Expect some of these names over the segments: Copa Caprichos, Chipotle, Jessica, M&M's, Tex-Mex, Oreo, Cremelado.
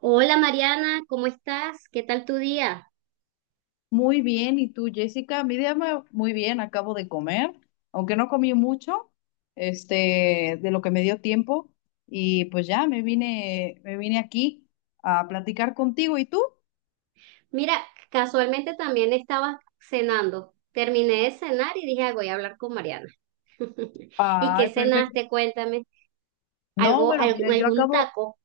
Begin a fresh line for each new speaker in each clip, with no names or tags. Hola, Mariana, ¿cómo estás? ¿Qué tal tu día?
Muy bien, ¿y tú, Jessica? Muy bien, acabo de comer, aunque no comí mucho, de lo que me dio tiempo, y pues ya me vine aquí a platicar contigo, ¿y tú?
Mira, casualmente también estaba cenando. Terminé de cenar y dije, "Ah, voy a hablar con Mariana." ¿Y qué
Ay, perfecto.
cenaste? Cuéntame.
No,
Algo,
bueno, mira, yo
algún
acabo,
taco.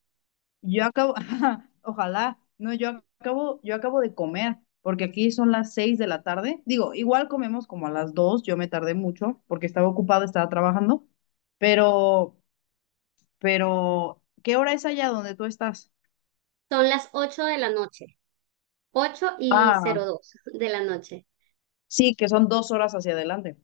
yo acabo, ojalá, no, yo acabo de comer, porque aquí son las 6 de la tarde. Digo, igual comemos como a las 2, yo me tardé mucho porque estaba ocupada, estaba trabajando, pero Pero, ¿qué hora es allá donde tú estás?
Son las 8 de la noche. Ocho y
Ah,
cero dos de la noche.
sí, que son 2 horas hacia adelante.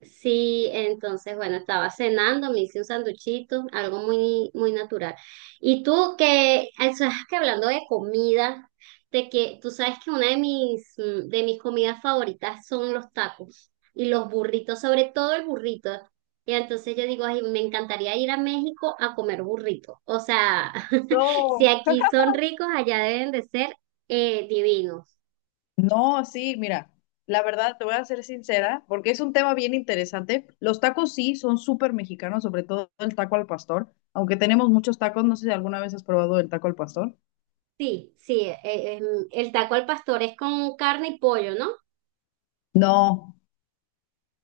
Sí, entonces, bueno, estaba cenando, me hice un sanduchito, algo muy, muy natural. Y tú que, o sea, que hablando de comida, de que tú sabes que una de mis, de mis comidas favoritas son los tacos y los burritos, sobre todo el burrito. Y entonces yo digo, ay, me encantaría ir a México a comer burrito. O sea, si
No.
aquí son ricos, allá deben de ser divinos.
No, sí, mira, la verdad te voy a ser sincera, porque es un tema bien interesante. Los tacos sí son súper mexicanos, sobre todo el taco al pastor, aunque tenemos muchos tacos, no sé si alguna vez has probado el taco al pastor.
Sí, sí, el taco al pastor es con carne y pollo, ¿no?
No,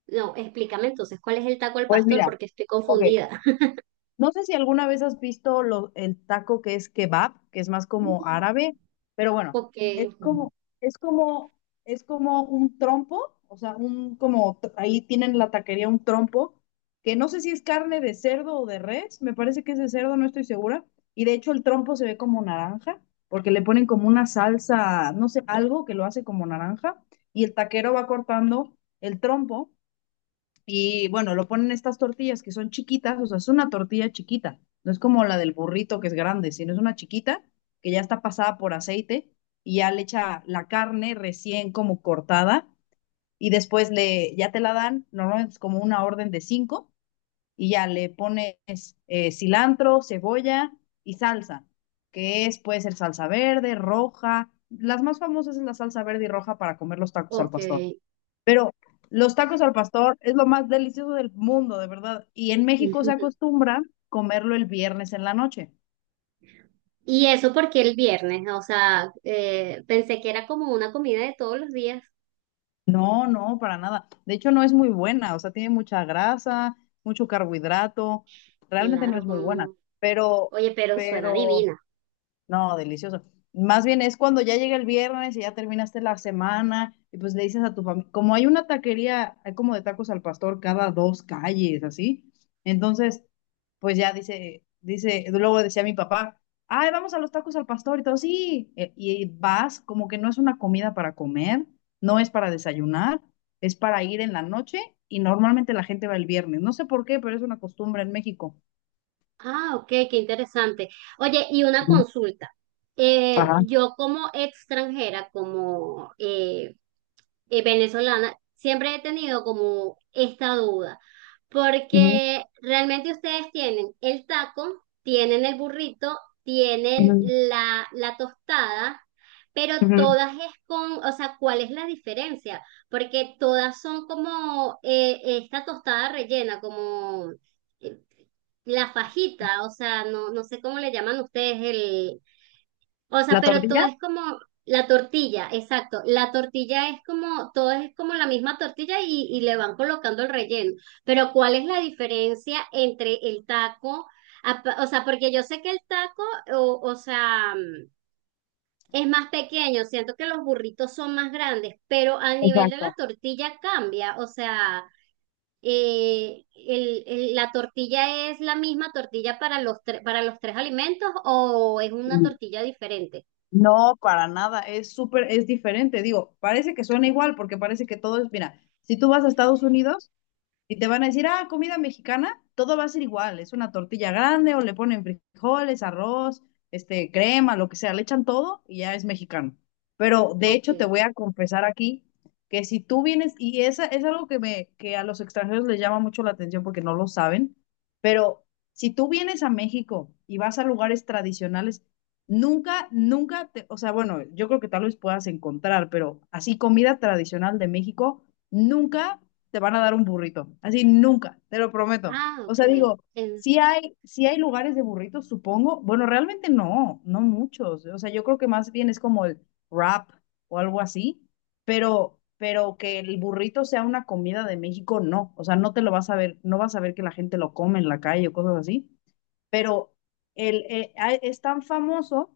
No, explícame entonces, ¿cuál es el taco al
pues
pastor?
mira,
Porque estoy
ok.
confundida.
No sé si alguna vez has visto el taco que es kebab, que es más como árabe, pero bueno,
Ok,
es como, es como, es como un trompo, o sea, ahí tienen la taquería un trompo, que no sé si es carne de cerdo o de res, me parece que es de cerdo, no estoy segura. Y de hecho el trompo se ve como naranja, porque le ponen como una salsa, no sé, algo que lo hace como naranja, y el taquero va cortando el trompo y bueno, lo ponen estas tortillas que son chiquitas, o sea, es una tortilla chiquita, no es como la del burrito que es grande, sino es una chiquita que ya está pasada por aceite y ya le echa la carne recién como cortada y después ya te la dan, normalmente es como una orden de cinco y ya le pones cilantro, cebolla y salsa, que es, puede ser salsa verde, roja, las más famosas es la salsa verde y roja para comer los tacos al
ok.
pastor. Pero los tacos al pastor es lo más delicioso del mundo, de verdad. Y en México se acostumbra comerlo el viernes en la noche.
¿Y eso porque el viernes? O sea, pensé que era como una comida de todos los días.
No, no, para nada. De hecho, no es muy buena, o sea, tiene mucha grasa, mucho carbohidrato. Realmente no
Claro,
es muy buena,
con…
pero,
Oye, pero suena
pero,
divina.
no, delicioso. Más bien es cuando ya llega el viernes y ya terminaste la semana y pues le dices a tu familia, como hay una taquería, hay como de tacos al pastor cada 2 calles, así. Entonces, pues ya dice, luego decía mi papá, ay, vamos a los tacos al pastor y todo, sí, y vas, como que no es una comida para comer, no es para desayunar, es para ir en la noche y normalmente la gente va el viernes, no sé por qué, pero es una costumbre en México.
Ah, ok, qué interesante. Oye, y una
Ujú.
consulta.
Ajá.
Yo como extranjera, como venezolana, siempre he tenido como esta duda,
Ujú.
porque realmente ustedes tienen el taco, tienen el burrito, tienen
Ujú.
la tostada, pero
Ujú.
todas es con, o sea, ¿cuál es la diferencia? Porque todas son como esta tostada rellena, como eh, la fajita, o sea, no, no sé cómo le llaman ustedes el, o sea,
La
pero todo
tortilla.
es como la tortilla, exacto. La tortilla es como, todo es como la misma tortilla y le van colocando el relleno. Pero ¿cuál es la diferencia entre el taco? O sea, porque yo sé que el taco, o sea, es más pequeño, siento que los burritos son más grandes, pero al nivel de la
Exacto.
tortilla cambia. O sea, la tortilla es la misma tortilla para los, para los tres alimentos, o es una
Mm,
tortilla diferente.
no, para nada, es súper, es diferente, digo, parece que suena igual porque parece que todo es, mira, si tú vas a Estados Unidos, y te van a decir, ah, comida mexicana, todo va a ser igual, es una tortilla grande o le ponen frijoles, arroz, crema, lo que sea, le echan todo y ya es mexicano. Pero de hecho te
Ok.
voy a confesar aquí que si tú vienes, y esa es algo que a los extranjeros les llama mucho la atención porque no lo saben, pero si tú vienes a México y vas a lugares tradicionales, nunca, nunca te, o sea, bueno, yo creo que tal vez puedas encontrar, pero así comida tradicional de México, nunca te van a dar un burrito. Así nunca, te lo prometo.
Ah,
O
ok.
sea, digo,
En,
sí hay lugares de burritos, supongo. Bueno, realmente no, no muchos. O sea, yo creo que más bien es como el wrap o algo así, pero que el burrito sea una comida de México, no. O sea, no te lo vas a ver, no vas a ver que la gente lo come en la calle o cosas así. Pero es tan famoso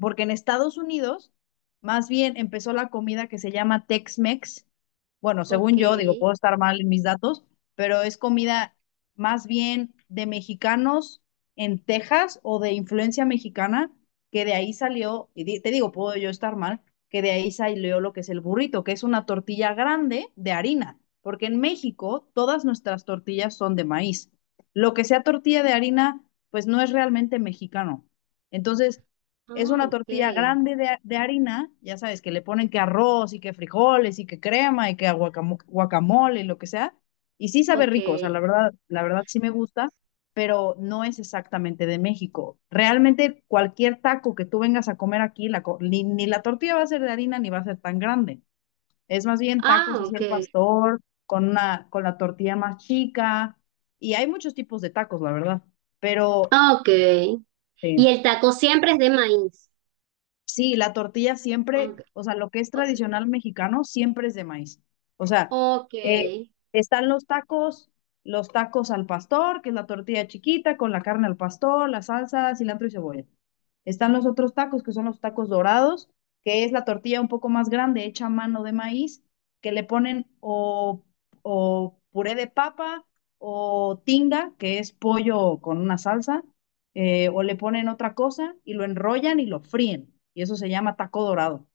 porque en Estados Unidos más bien empezó la comida que se llama Tex-Mex. Bueno,
ok.
según yo, digo, puedo estar mal en mis datos, pero es comida más bien de mexicanos en Texas o de influencia mexicana, que de ahí salió, y te digo, puedo yo estar mal, que de ahí salió lo que es el burrito, que es una tortilla grande de harina, porque en México todas nuestras tortillas son de maíz. Lo que sea tortilla de harina, pues no es realmente mexicano. Entonces, es
Ah,
una
ok.
tortilla grande de harina, ya sabes, que le ponen que arroz y que frijoles y que crema y que guacamole y lo que sea. Y sí sabe
Ok.
rico, o sea, la verdad, sí me gusta, pero no es exactamente de México. Realmente cualquier taco que tú vengas a comer aquí, ni la tortilla va a ser de harina ni va a ser tan grande. Es más bien
Ah,
tacos así
ok.
al pastor, con la tortilla más chica. Y hay muchos tipos de tacos, la verdad. Pero
Ah, ok. Y
sí.
el taco siempre es de maíz.
Sí, la tortilla
Ok.
siempre, o sea, lo que es
Ok.
tradicional mexicano siempre es de maíz. O sea,
Ok.
eh, están los tacos al pastor, que es la tortilla chiquita con la carne al pastor, la salsa, cilantro y cebolla. Están los otros tacos, que son los tacos dorados, que es la tortilla un poco más grande, hecha a mano de maíz, que le ponen o puré de papa o tinga, que es pollo con una salsa, o le ponen otra cosa y lo enrollan y lo fríen. Y eso se llama taco dorado.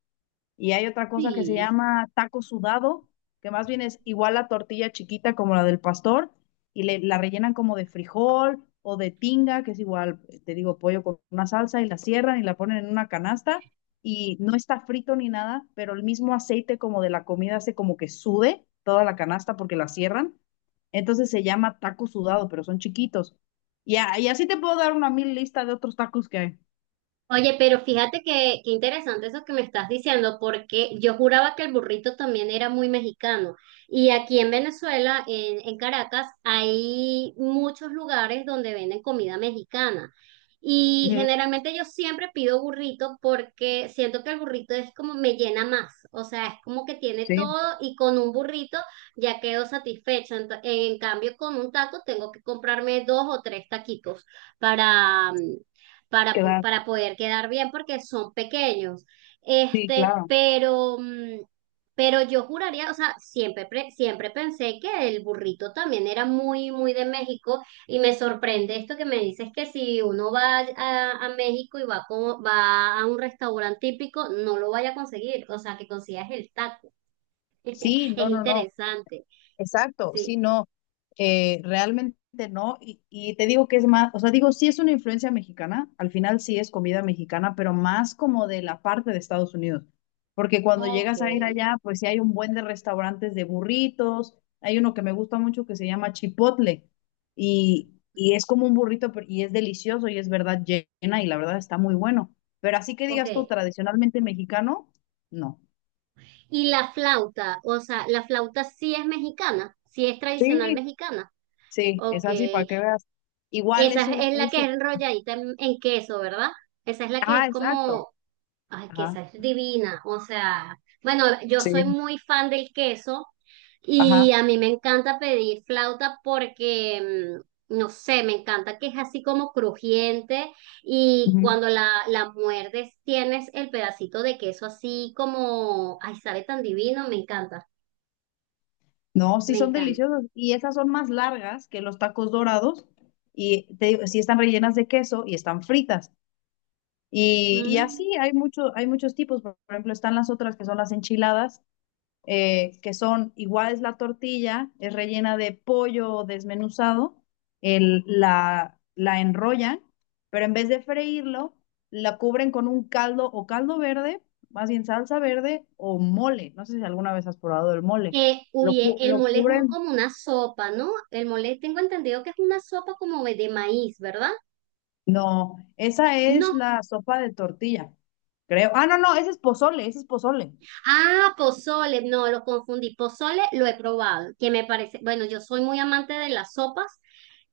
Y hay otra cosa que se
Sí.
llama taco sudado, que más bien es igual la tortilla chiquita como la del pastor, y la rellenan como de frijol o de tinga, que es igual, te digo, pollo con una salsa, y la cierran y la ponen en una canasta, y no está frito ni nada, pero el mismo aceite como de la comida hace como que sude toda la canasta porque la cierran. Entonces se llama taco sudado, pero son chiquitos. Y así te puedo dar una mil lista de otros tacos que hay.
Oye, pero fíjate que, qué interesante eso que me estás diciendo, porque yo juraba que el burrito también era muy mexicano. Y aquí en Venezuela, en Caracas, hay muchos lugares donde venden comida mexicana. Y
Ujú.
generalmente yo siempre pido burrito porque siento que el burrito es como me llena más. O sea, es como que tiene
Sí,
todo y con un burrito ya quedo satisfecha. En cambio, con un taco tengo que comprarme 2 o 3 taquitos para, para,
queda,
para poder quedar bien porque son pequeños.
sí,
Este,
claro.
pero, pero yo juraría, o sea, siempre, siempre pensé que el burrito también era muy, muy de México, y me sorprende esto que me dices, que si uno va a México y va, como, va a un restaurante típico, no lo vaya a conseguir, o sea, que consigas el taco.
Sí,
Es
no, no, no.
interesante,
Exacto,
sí.
sí, no, realmente no. Y te digo que es más, o sea, digo, sí es una influencia mexicana, al final sí es comida mexicana, pero más como de la parte de Estados Unidos. Porque cuando
Ok.
llegas a ir allá, pues sí hay un buen de restaurantes de burritos, hay uno que me gusta mucho que se llama Chipotle y es como un burrito y es delicioso y es verdad llena y la verdad está muy bueno. Pero así que
Ok.
digas tú, tradicionalmente mexicano, no.
Y la flauta, o sea, la flauta sí es mexicana, sí es tradicional
Sí,
mexicana.
sí, es
Ok,
así, para que veas. Igual es
esa
un,
es la que es enrolladita en queso, ¿verdad? Esa es la que es
ajá, exacto.
como, ay, que
Ajá,
esa es divina, o sea, bueno, yo
sí,
soy muy fan del queso
ajá.
y a mí me encanta pedir flauta porque, no sé, me encanta que es así como crujiente y
Ujú.
cuando la muerdes tienes el pedacito de queso así como, ay, sabe tan divino, me encanta.
No, sí
Me
son
encanta.
deliciosos. Y esas son más largas que los tacos dorados. Y te digo, sí están rellenas de queso y están fritas. Y así
Mm.
hay muchos tipos. Por ejemplo, están las otras que son las enchiladas, que son igual es la tortilla, es rellena de pollo desmenuzado, la enrollan, pero en vez de freírlo, la cubren con un caldo o caldo verde, más bien salsa verde o mole. No sé si alguna vez has probado el mole. Lo,
Oye,
cu-
el
lo
mole es
cubren.
como una sopa, ¿no? El mole tengo entendido que es una sopa como de maíz, ¿verdad?
No, esa es
No.
la sopa de tortilla, creo. Ah, no, no, ese es pozole, ese es pozole.
Ah, pozole, no, lo confundí. Pozole lo he probado, que me parece, bueno, yo soy muy amante de las sopas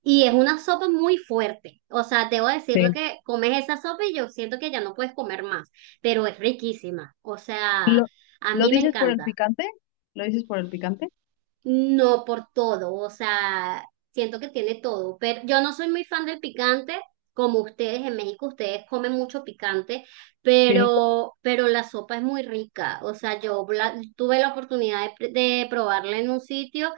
y es una sopa muy fuerte. O sea, debo decirlo
Sí.
que comes esa sopa y yo siento que ya no puedes comer más, pero es riquísima. O sea,
¿Lo,
a
lo
mí me
dices por el
encanta.
picante? ¿Lo dices por el picante?
No, por todo, o sea, siento que tiene todo, pero yo no soy muy fan del picante, como ustedes en México, ustedes comen mucho picante,
Sí.
pero la sopa es muy rica, o sea, tuve la oportunidad de probarla en un sitio,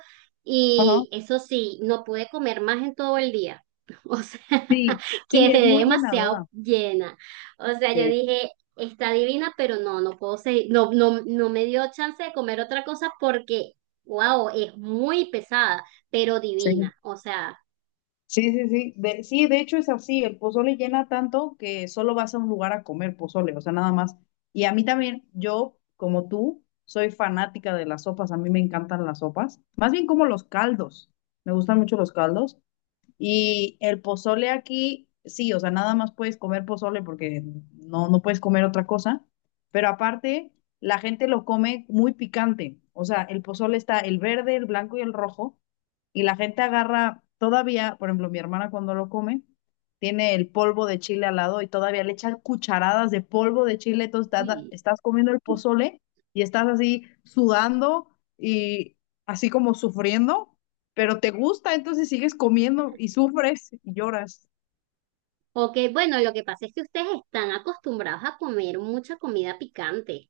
Ajá.
y eso sí, no pude comer más en todo el día, o sea,
Sí, sí,
quedé
es muy llenadora.
demasiado llena, o sea, yo
Sí,
dije… Está divina, pero no, no puedo seguir, no, no, no me dio chance de comer otra cosa porque… Wow, es muy pesada, pero
sí.
divina. O sea,
Sí, sí, sí. De, sí, de hecho es así, el pozole llena tanto que solo vas a un lugar a comer pozole, o sea, nada más. Y a mí también, yo, como tú, soy fanática de las sopas, a mí me encantan las sopas. Más bien como los caldos, me gustan mucho los caldos. Y el pozole aquí, sí, o sea, nada más puedes comer pozole porque no, no puedes comer otra cosa, pero aparte, la gente lo come muy picante. O sea, el pozole está el verde, el blanco y el rojo, y la gente agarra todavía, por ejemplo, mi hermana cuando lo come, tiene el polvo de chile al lado y todavía le echa cucharadas de polvo de chile, entonces estás,
uy.
estás comiendo el pozole y estás así sudando y así como sufriendo pero te gusta, entonces sigues comiendo y sufres y lloras.
Ok, bueno, lo que pasa es que ustedes están acostumbrados a comer mucha comida picante.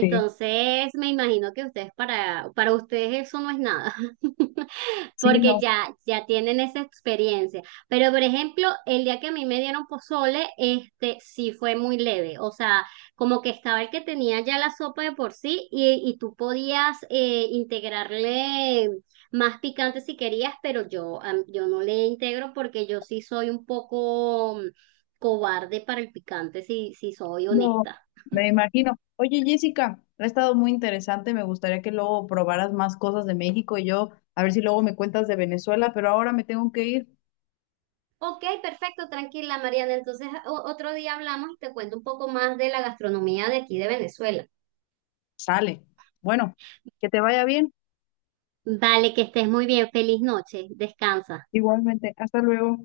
Sí,
me imagino que ustedes para ustedes eso no es nada,
sí,
porque
no,
ya, ya tienen esa experiencia. Pero, por ejemplo, el día que a mí me dieron pozole, este sí fue muy leve. O sea, como que estaba el que tenía ya la sopa de por sí y tú podías integrarle más picante si querías, pero yo, yo no le integro porque yo sí soy un poco cobarde para el picante, si, si soy
no,
honesta.
me imagino. Oye, Jessica, ha estado muy interesante, me gustaría que luego probaras más cosas de México y yo, a ver si luego me cuentas de Venezuela, pero ahora me tengo que ir.
Ok, perfecto, tranquila, Mariana. Entonces otro día hablamos y te cuento un poco más de la gastronomía de aquí de Venezuela.
Sale. Bueno, que te vaya bien.
Vale, que estés muy bien. Feliz noche. Descansa.
Igualmente, hasta luego.